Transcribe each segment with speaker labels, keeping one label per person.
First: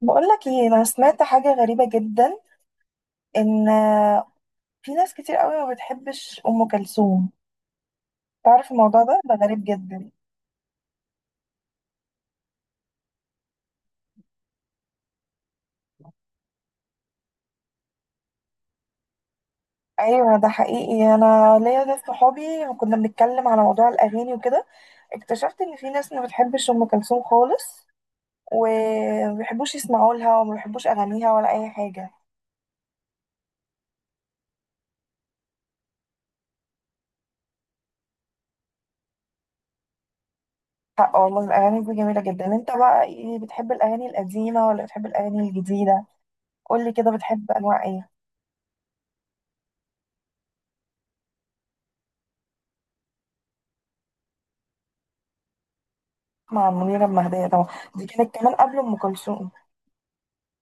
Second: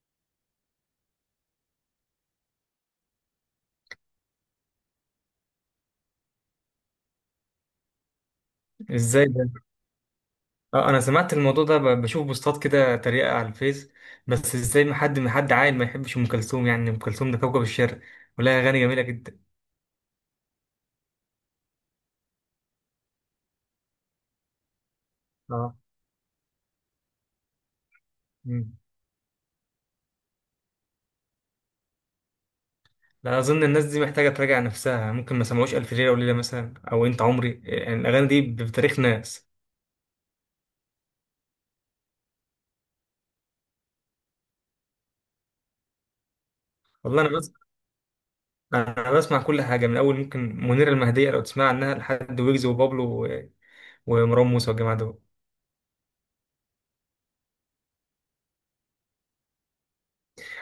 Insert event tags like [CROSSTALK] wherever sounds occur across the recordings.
Speaker 1: بقولك ايه، انا سمعت حاجة غريبة جدا. ان في ناس كتير قوي ما بتحبش ام كلثوم. تعرف الموضوع ده،
Speaker 2: ازاي ده؟
Speaker 1: غريب جدا.
Speaker 2: اه، انا سمعت الموضوع ده، بشوف بوستات كده تريقة على الفيس. بس ازاي ما حد عاقل ما يحبش ام كلثوم؟ يعني ام كلثوم ده كوكب الشرق، ولها اغاني جميلة جدا.
Speaker 1: ايوه ده حقيقي، انا ليا ناس صحابي كنا بنتكلم على موضوع الاغاني وكده، اكتشفت
Speaker 2: اه.
Speaker 1: ان في ناس ما بتحبش ام كلثوم خالص،
Speaker 2: مم.
Speaker 1: وما بيحبوش يسمعوا لها وما بيحبوش اغانيها ولا اي حاجة.
Speaker 2: لا، اظن الناس دي محتاجة تراجع نفسها. ممكن ما سمعوش الف ليلة وليلة مثلا، او انت عمري. يعني الاغاني دي بتاريخ ناس.
Speaker 1: حق والله، الاغاني دي جميلة جدا. انت بقى ايه، بتحب الاغاني القديمة ولا بتحب الاغاني الجديدة؟ قولي كده،
Speaker 2: والله انا
Speaker 1: بتحب
Speaker 2: بس،
Speaker 1: انواع ايه؟
Speaker 2: انا بسمع كل حاجة من اول ممكن. منيرة المهدية لو تسمع عنها، لحد ويجز وبابلو ومروان موسى والجماعة دول.
Speaker 1: مع منيرة المهدية طبعا، دي كانت كمان قبل أم كلثوم.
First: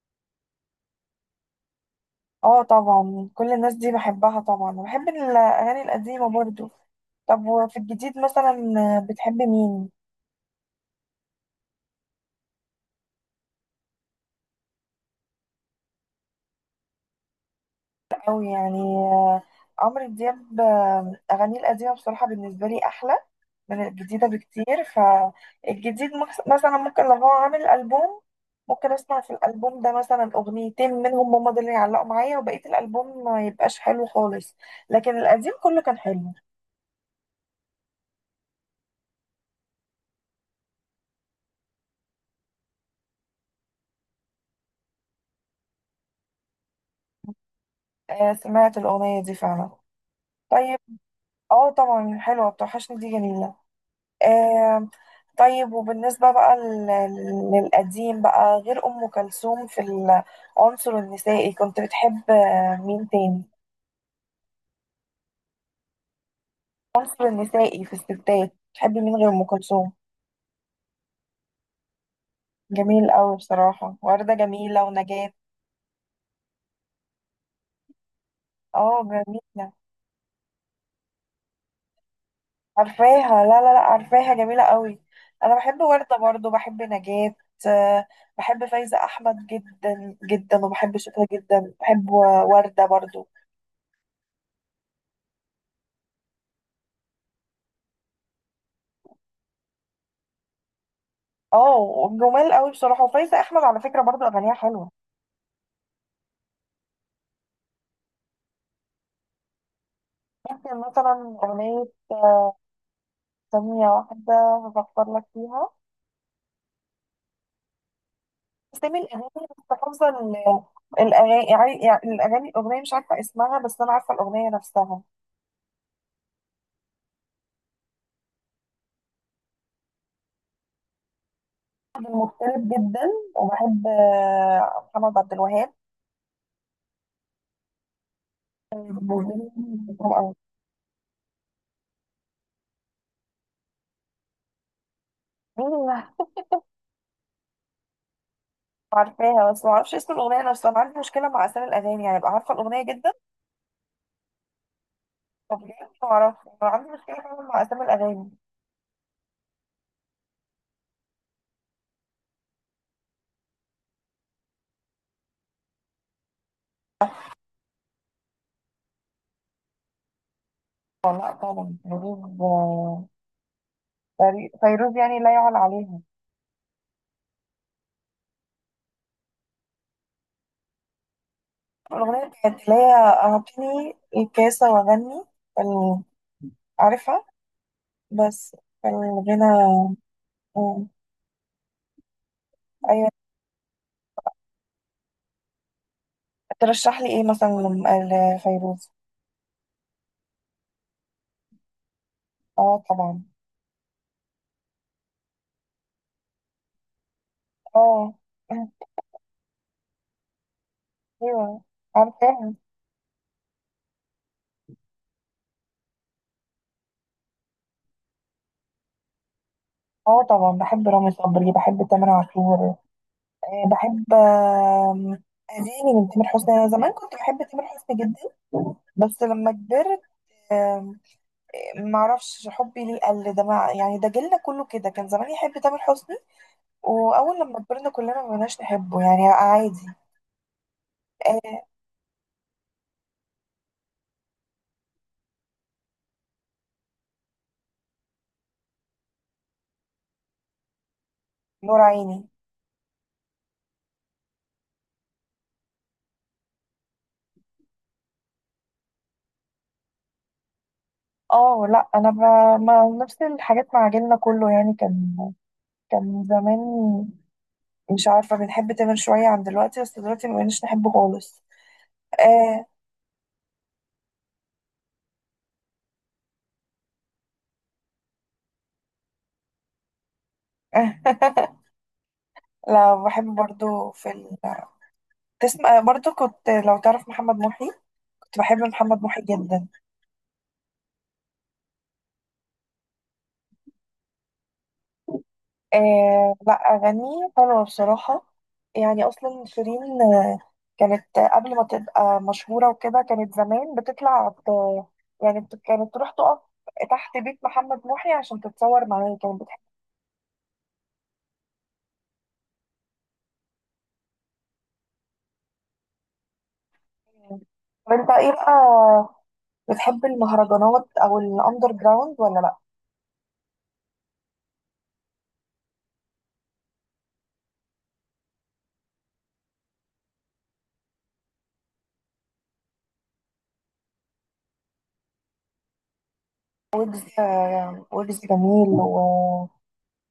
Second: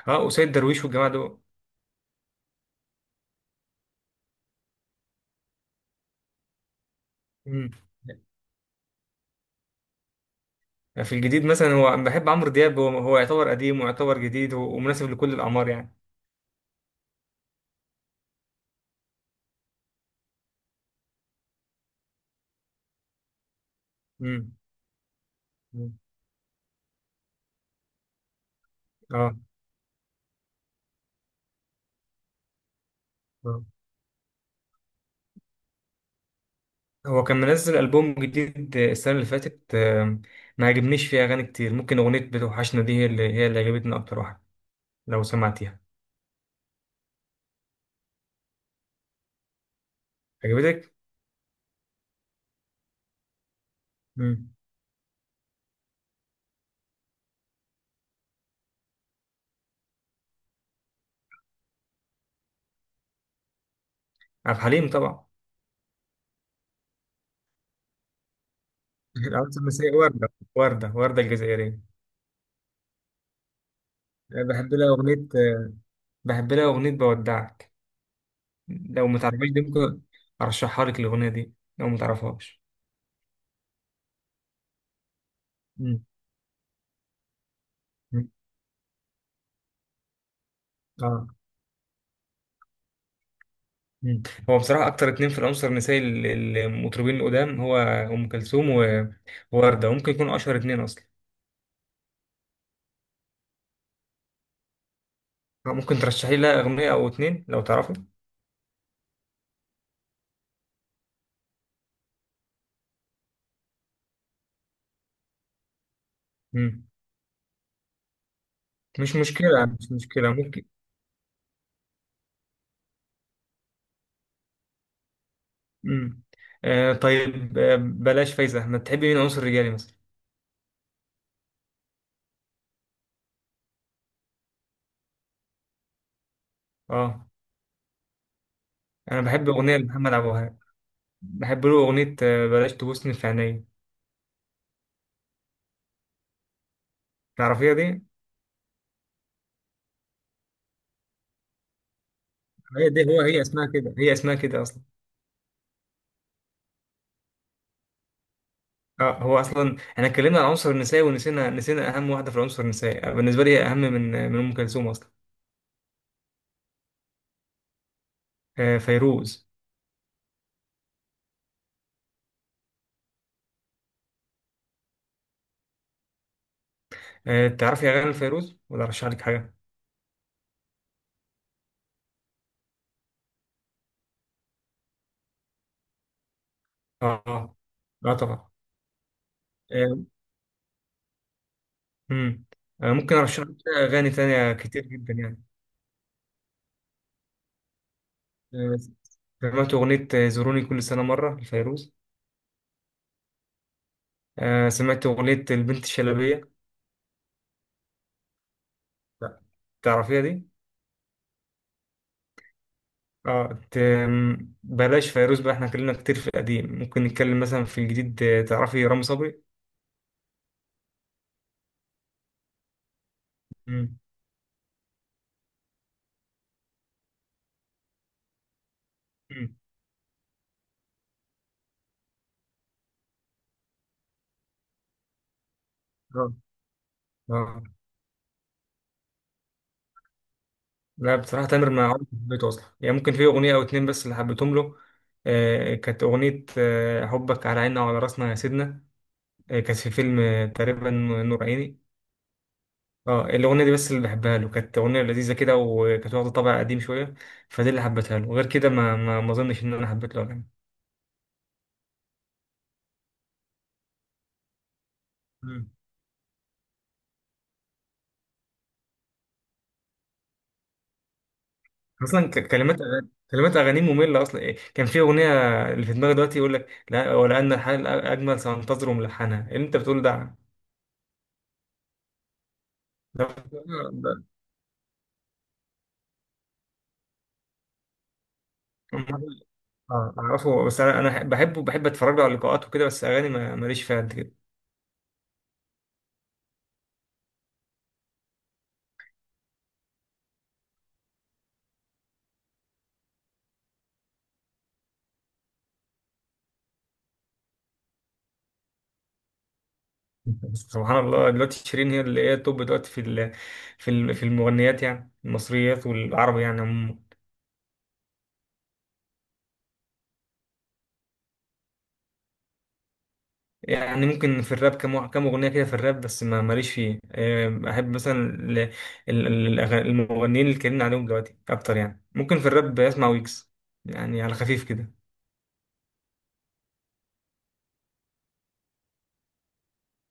Speaker 2: اه، وسيد درويش والجماعة دول.
Speaker 1: اه طبعا كل الناس دي بحبها طبعا، وبحب الأغاني القديمة برضو. طب
Speaker 2: مم.
Speaker 1: وفي الجديد مثلا بتحب مين؟
Speaker 2: في الجديد مثلا، هو بحب عمرو دياب. هو يعتبر قديم ويعتبر جديد، ومناسب لكل الأعمار يعني.
Speaker 1: أوي يعني. عمرو دياب، أغانيه القديمة بصراحة بالنسبة لي أحلى من الجديدة
Speaker 2: امم.
Speaker 1: بكتير.
Speaker 2: أمم.
Speaker 1: فالجديد مثلا ممكن لو هو عامل ألبوم، ممكن أسمع في
Speaker 2: اه.
Speaker 1: الألبوم ده مثلا أغنيتين منهم، هما دول اللي يعلقوا معايا، وبقية الألبوم ما
Speaker 2: آه.
Speaker 1: يبقاش حلو خالص. لكن القديم كله كان حلو.
Speaker 2: هو كان منزل ألبوم جديد السنة اللي فاتت، ما عجبنيش فيه أغاني كتير. ممكن أغنية بتوحشنا دي هي اللي عجبتني أكتر واحدة، لو سمعتيها.
Speaker 1: آه سمعت الأغنية دي فعلا. طيب.
Speaker 2: عجبتك؟
Speaker 1: اه طبعا حلوة، بتوحشني دي جميلة.
Speaker 2: امم.
Speaker 1: آه. طيب، وبالنسبة بقى للقديم بقى غير أم كلثوم في العنصر النسائي، كنت بتحب مين تاني؟
Speaker 2: عبد الحليم طبعا.
Speaker 1: العنصر النسائي في الستات بتحبي مين غير
Speaker 2: [LAUGHS]
Speaker 1: أم
Speaker 2: الأول
Speaker 1: كلثوم؟
Speaker 2: الثلاثية وردة. وردة الجزائرية.
Speaker 1: جميل أوي بصراحة، وردة
Speaker 2: بحب
Speaker 1: جميلة
Speaker 2: لها أغنية
Speaker 1: ونجاة.
Speaker 2: بحب لها أغنية بودعك.
Speaker 1: اه
Speaker 2: لو متعرفهاش دي،
Speaker 1: جميلة.
Speaker 2: ممكن أرشحها لك الأغنية دي لو متعرفهاش.
Speaker 1: عارفاها، لا لا لا، عارفاها جميلة قوي. انا بحب
Speaker 2: امم.
Speaker 1: وردة برضو، بحب نجاة. آه،
Speaker 2: أمم.
Speaker 1: بحب فايزة احمد جدا جدا، وبحب شكلها
Speaker 2: اه.
Speaker 1: جدا، بحب وردة برضو.
Speaker 2: مم. هو بصراحة أكتر اتنين في العنصر النسائي المطربين القدام هو أم كلثوم ووردة. ممكن يكونوا أشهر اتنين أصلا.
Speaker 1: اه جمال قوي بصراحة. وفايزة احمد على فكرة برضو اغانيها حلوة.
Speaker 2: آه، ممكن ترشحي لها أغنية أو اتنين لو تعرفي.
Speaker 1: ممكن مثلا اغنية، ثانية واحدة، هفكر لك فيها.
Speaker 2: مم.
Speaker 1: اسامي
Speaker 2: مش
Speaker 1: الاغاني مش
Speaker 2: مشكلة، مش
Speaker 1: حافظة
Speaker 2: مشكلة، ممكن.
Speaker 1: الاغاني، يعني الاغاني، الاغنية مش عارفة اسمها بس انا عارفة الاغنية نفسها.
Speaker 2: مم. طيب، بلاش فايزة. ما تحبي مين عنصر رجالي مثلا؟
Speaker 1: مختلف جدا. وبحب محمد عبد الوهاب.
Speaker 2: اه. أنا بحب أغنية لمحمد عبد
Speaker 1: أيوة.
Speaker 2: الوهاب. بحب له أغنية بلاش تبوسني في عينيا. تعرفيها دي؟
Speaker 1: عارفاها بس ما اعرفش اسم الاغنيه نفسها، انا عندي مشكله مع اسامي الاغاني، يعني ابقى عارفه الاغنيه
Speaker 2: هي دي،
Speaker 1: جدا.
Speaker 2: هي اسمها كده، هي اسمها كده أصلا.
Speaker 1: طب ليه؟ ما اعرفش، أنا عندي مشكله فعلا مع اسامي الاغاني.
Speaker 2: اه، هو اصلا احنا اتكلمنا عن العنصر النسائي ونسينا، اهم واحده في العنصر النسائي. بالنسبه لي اهم من ام كلثوم اصلا. آه، فيروز.
Speaker 1: والله طبعا فيروز. فيروز يعني لا يعلى عليها.
Speaker 2: آه، تعرفي اغاني فيروز ولا ارشح لك حاجه؟
Speaker 1: الاغنيه بتاعت اللي هي اعطيني الكاسه واغني ال-
Speaker 2: اه.
Speaker 1: عارفها.
Speaker 2: اه. آه، طبعا.
Speaker 1: بس الغنى.
Speaker 2: آه.
Speaker 1: آه،
Speaker 2: مم. آه،
Speaker 1: ايوه،
Speaker 2: ممكن ارشح لك اغاني تانية كتير جدا يعني.
Speaker 1: ترشح لي ايه مثلا
Speaker 2: آه،
Speaker 1: لفيروز؟
Speaker 2: سمعت اغنيه زوروني كل سنه مره لفيروز.
Speaker 1: اه طبعا.
Speaker 2: آه، سمعت اغنيه البنت الشلبيه.
Speaker 1: اه. [LAUGHS]
Speaker 2: لا، تعرفيها دي؟
Speaker 1: ايوه عارفاها.
Speaker 2: اه. بلاش فيروز بقى، احنا اتكلمنا كتير في القديم. ممكن نتكلم مثلا في الجديد. تعرفي رامي صبري؟
Speaker 1: اه طبعا بحب رامي صبري، بحب تامر عاشور. بحب اغاني من تامر حسني. انا زمان كنت بحب تامر حسني جدا، بس لما
Speaker 2: مم.
Speaker 1: كبرت آم، معرفش حبي ليه قل ده. مع يعني ده جيلنا كله كده، كان زمان يحب تامر حسني،
Speaker 2: اه.
Speaker 1: واول لما
Speaker 2: اه.
Speaker 1: كبرنا كلنا ما بقناش نحبه، يعني عادي.
Speaker 2: لا بصراحة،
Speaker 1: آه،
Speaker 2: تامر ما عمري ما حبيته أصلا يعني. ممكن في أغنية أو اتنين بس اللي حبيتهم له. كانت أغنية، حبك على عيننا وعلى راسنا يا سيدنا. كانت في فيلم تقريبا، نور عيني.
Speaker 1: نور عيني.
Speaker 2: اه، الأغنية دي بس اللي بحبها له. كانت أغنية لذيذة كده، وكانت واخدة طابع قديم شوية. فدي اللي حبيتها له. غير كده ما أظنش إن أنا حبيت له أغاني.
Speaker 1: اه لا، انا ما نفس الحاجات مع جيلنا كله يعني. كان
Speaker 2: مم.
Speaker 1: كان زمان مش عارفه، بنحب تامر شويه عن دلوقتي، بس دلوقتي ما بقناش نحبه خالص.
Speaker 2: أصلا
Speaker 1: آه،
Speaker 2: كلمات أغانيه مملة أصلا. إيه، كان في أغنية اللي في دماغي دلوقتي يقول لك لا، ولأن الحال أجمل سأنتظر. ملحنها إيه اللي أنت بتقول ده؟
Speaker 1: [LAUGHS] لا بحب برضو
Speaker 2: اه.
Speaker 1: تسمع برضو، كنت لو تعرف محمد محي، كنت بحب محمد محي جدا.
Speaker 2: اعرفه، بس انا بحبه، بحب اتفرج له على اللقاءات وكده، بس اغاني ماليش فيها قد كده.
Speaker 1: آه لا أغانيه حلوة بصراحة. يعني أصلا شيرين كانت قبل ما تبقى مشهورة وكده، كانت زمان بتطلع يعني كانت تروح تقف تحت بيت محمد محي عشان تتصور معاه، كانت بتحب.
Speaker 2: [LAUGHS] سبحان الله. دلوقتي شيرين هي اللي هي التوب دلوقتي في في المغنيات، يعني المصريات والعربي يعني عموما.
Speaker 1: طب انت ايه بقى، بتحب المهرجانات او الاندر جراوند ولا لا؟
Speaker 2: يعني ممكن في الراب كم اغنيه كده في الراب، بس ما ماليش فيه. احب مثلا المغنيين اللي اتكلمنا عليهم دلوقتي اكتر يعني. ممكن في الراب بسمع ويجز، يعني على خفيف كده.
Speaker 1: ويجز. ويجز جميل.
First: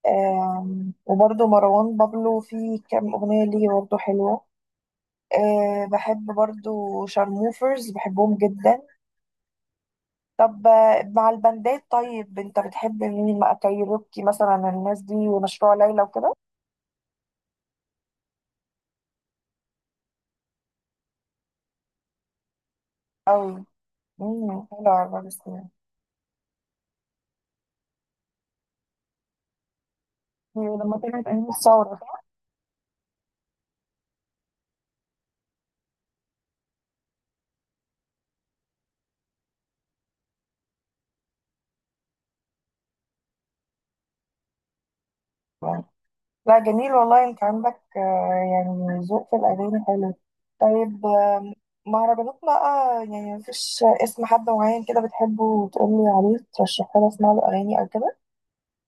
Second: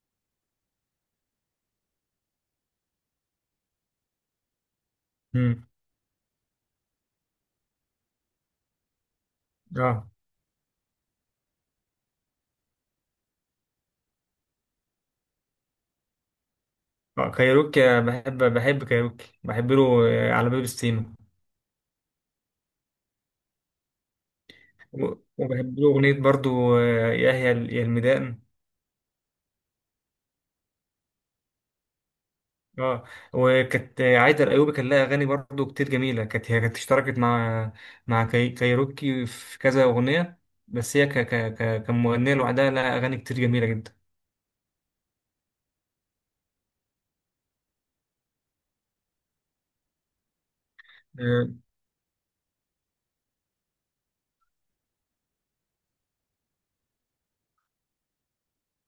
Speaker 1: وبرضه مروان بابلو في كام أغنية ليه برضه حلوة.
Speaker 2: امم.
Speaker 1: بحب برضه شارموفرز، بحبهم جدا.
Speaker 2: اه.
Speaker 1: طب مع البندات. طيب انت بتحب مين مع كايروكي مثلا، الناس دي ومشروع ليلى وكده؟
Speaker 2: كايروكي، بحب كايروكي. بحب له على باب السيما.
Speaker 1: أوي. مم، حلوة عبد الرحمن.
Speaker 2: وبحب له أغنية برضو، يا الميدان.
Speaker 1: هي لما طلعت أيام الثورة.
Speaker 2: اه. وكانت عايدة الأيوبي كان لها أغاني برضو كتير جميلة. كانت هي اشتركت مع كايروكي في كذا أغنية. بس هي ك ك ك كمغنية لوحدها لها أغاني كتير جميلة جدا.
Speaker 1: صح؟ لا جميل والله، انت عندك يعني ذوق في الاغاني حلو. طيب
Speaker 2: آه،
Speaker 1: مهرجانات بقى، يعني مفيش اسم حد معين كده بتحبه وتقولي عليه ترشحه لي اسمع له اغاني او كده؟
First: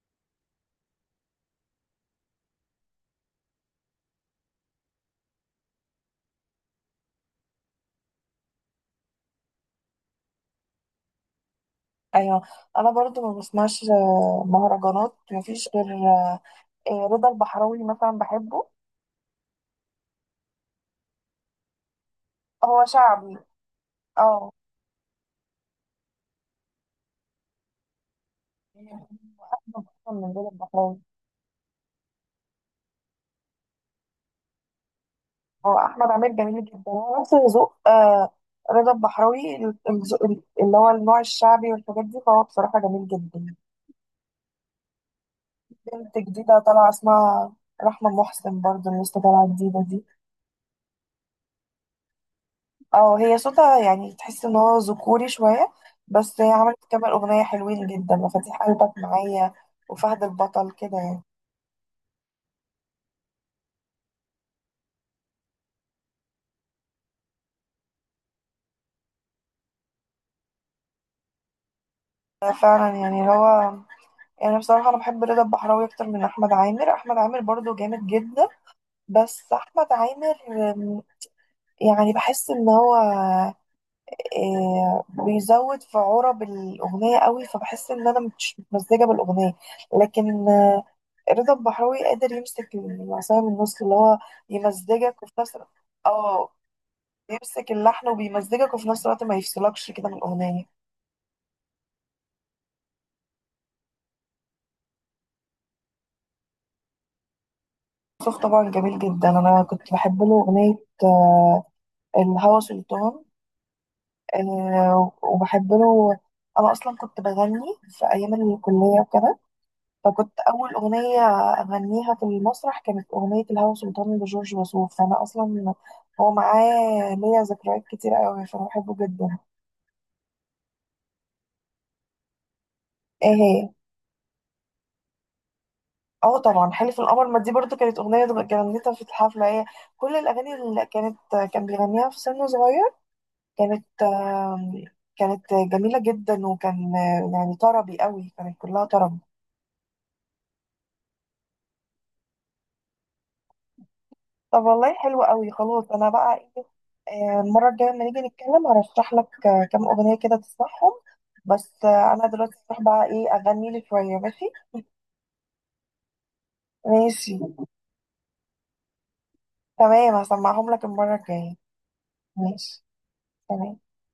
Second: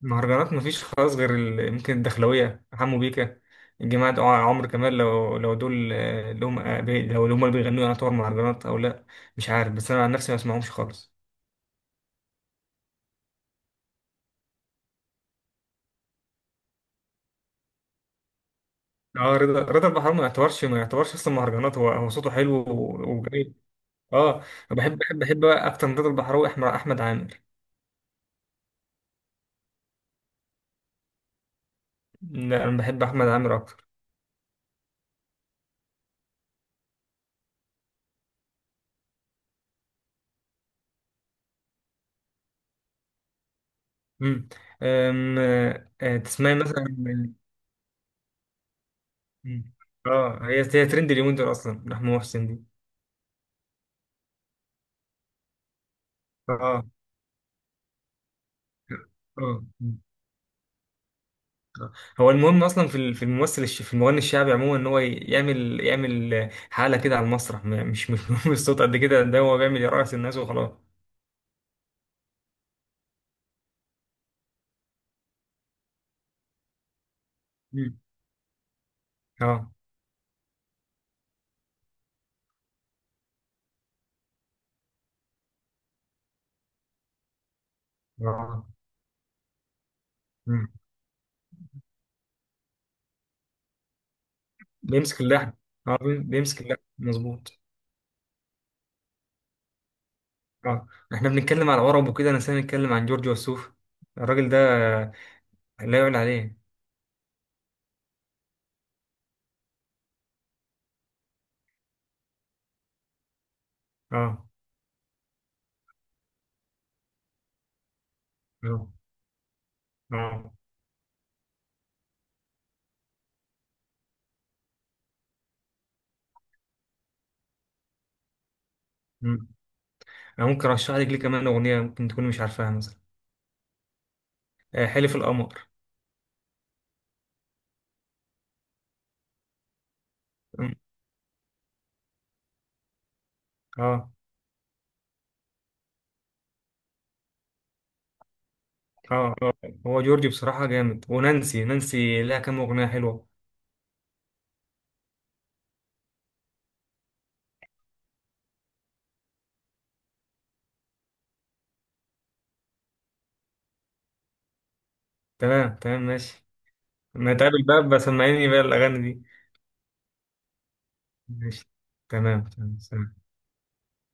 Speaker 2: مهرجانات مفيش خالص غير ممكن الدخلوية حمو بيكا، الجماعة دول. عمرو كمال، لو دول. آه، اللي هم آه، بي- لو اللي هم اللي بيغنوا يعتبر مهرجانات أو لأ؟ مش عارف، بس أنا عن نفسي ما بسمعهمش خالص.
Speaker 1: ايوه، انا برضو ما بسمعش مهرجانات. مفيش غير رضا البحراوي مثلا بحبه.
Speaker 2: اه، رضا البحراوي ما يعتبرش اصلا مهرجانات. هو صوته حلو
Speaker 1: هو شعبي.
Speaker 2: وجميل. اه، أنا
Speaker 1: اه.
Speaker 2: بحب بقى اكتر من رضا البحراوي، احمد عامر.
Speaker 1: يعني بحبه أصلاً من رضا البحراوي.
Speaker 2: لا، انا بحب احمد عامر اكتر.
Speaker 1: اه احمد عامر جميل جدا، هو نفس ذوق رضا البحراوي، الذوق اللي هو النوع الشعبي والحاجات دي، فهو بصراحه جميل جدا.
Speaker 2: امم. أم، آه، آه،
Speaker 1: بنت
Speaker 2: تسمعي
Speaker 1: جديده
Speaker 2: مثلا
Speaker 1: طالعه
Speaker 2: من-؟
Speaker 1: اسمها رحمه محسن برضو، اللي لسه طالعه
Speaker 2: مم.
Speaker 1: جديده دي.
Speaker 2: اه، هي ترند اليومين دول اصلا، محمود محسن دي.
Speaker 1: اه هي صوتها يعني تحس ان هو ذكوري شويه، بس هي
Speaker 2: اه.
Speaker 1: عملت كام اغنيه حلوين جدا، مفاتيح قلبك معايا
Speaker 2: اه.
Speaker 1: وفهد البطل، كده يعني.
Speaker 2: آه. هو المهم اصلا في في المغني الشعبي عموما، ان هو يعمل حاله كده على المسرح. مش [LAUGHS] مش مهم الصوت قد كده. ده هو بيعمل يرقص الناس وخلاص.
Speaker 1: فعلا. يعني اللي هو يعني بصراحة أنا بحب رضا البحراوي أكتر من أحمد عامر. أحمد عامر برضو
Speaker 2: مم.
Speaker 1: جامد جدا، بس
Speaker 2: اه.
Speaker 1: أحمد عامر يعني بحس ان هو بيزود في عرب الاغنيه قوي، فبحس ان انا مش
Speaker 2: اه.
Speaker 1: متمزجه بالاغنيه. لكن
Speaker 2: مم.
Speaker 1: رضا البحراوي قادر يمسك العصايه من النص، اللي هو
Speaker 2: بيمسك
Speaker 1: يمزجك وفي
Speaker 2: اللحن.
Speaker 1: نفس الوقت،
Speaker 2: اه،
Speaker 1: اه
Speaker 2: بيمسك اللحن مظبوط.
Speaker 1: بيمسك اللحن وبيمزجك، وفي نفس الوقت ما يفصلكش كده من الاغنيه.
Speaker 2: اه، احنا بنتكلم على عرب وكده، انا سامي نتكلم عن جورج وسوف. الراجل ده لا يعلى عليه.
Speaker 1: صوت طبعا جميل جدا، انا كنت بحب له اغنيه آه، الهوى سلطان.
Speaker 2: اه.
Speaker 1: وبحب له. انا اصلا كنت بغني في ايام
Speaker 2: اه.
Speaker 1: الكليه وكده، فكنت
Speaker 2: اه.
Speaker 1: أول أغنية أغنيها في المسرح كانت أغنية الهوى سلطان لجورج وسوف. فأنا أصلا هو معاه ليا ذكريات كتير أوي عشان بحبه جدا.
Speaker 2: مم. انا ممكن ارشح لك ليه كمان اغنيه ممكن تكون مش عارفاها مثلا.
Speaker 1: إيه هي؟
Speaker 2: آه، حلف القمر.
Speaker 1: اه طبعا حلف القمر. ما دي برضو كانت أغنية غنيتها في الحفلة، هي كل الأغاني
Speaker 2: مم.
Speaker 1: اللي كانت كان بيغنيها في سن صغير. كانت
Speaker 2: اه.
Speaker 1: كانت جميلة جدا، وكان يعني طربي أوي، كانت كلها طرب.
Speaker 2: اه. اه. هو جورجي بصراحة جامد، ونانسي لها كام أغنية حلوة.
Speaker 1: طب والله حلو قوي، خلاص انا بقى ايه، المره الجايه لما نيجي نتكلم هرشح لك كام اغنيه كده تسمعهم. بس انا دلوقتي هروح بقى ايه، اغني لي شويه، ماشي؟
Speaker 2: تمام، تمام، ماشي.
Speaker 1: ماشي.
Speaker 2: ما تقابل بقى بسمعيني بقى الأغاني دي.
Speaker 1: تمام. هسمعهم لك المره الجايه.
Speaker 2: ماشي. تمام، تمام،
Speaker 1: ماشي.
Speaker 2: سلام.
Speaker 1: تمام.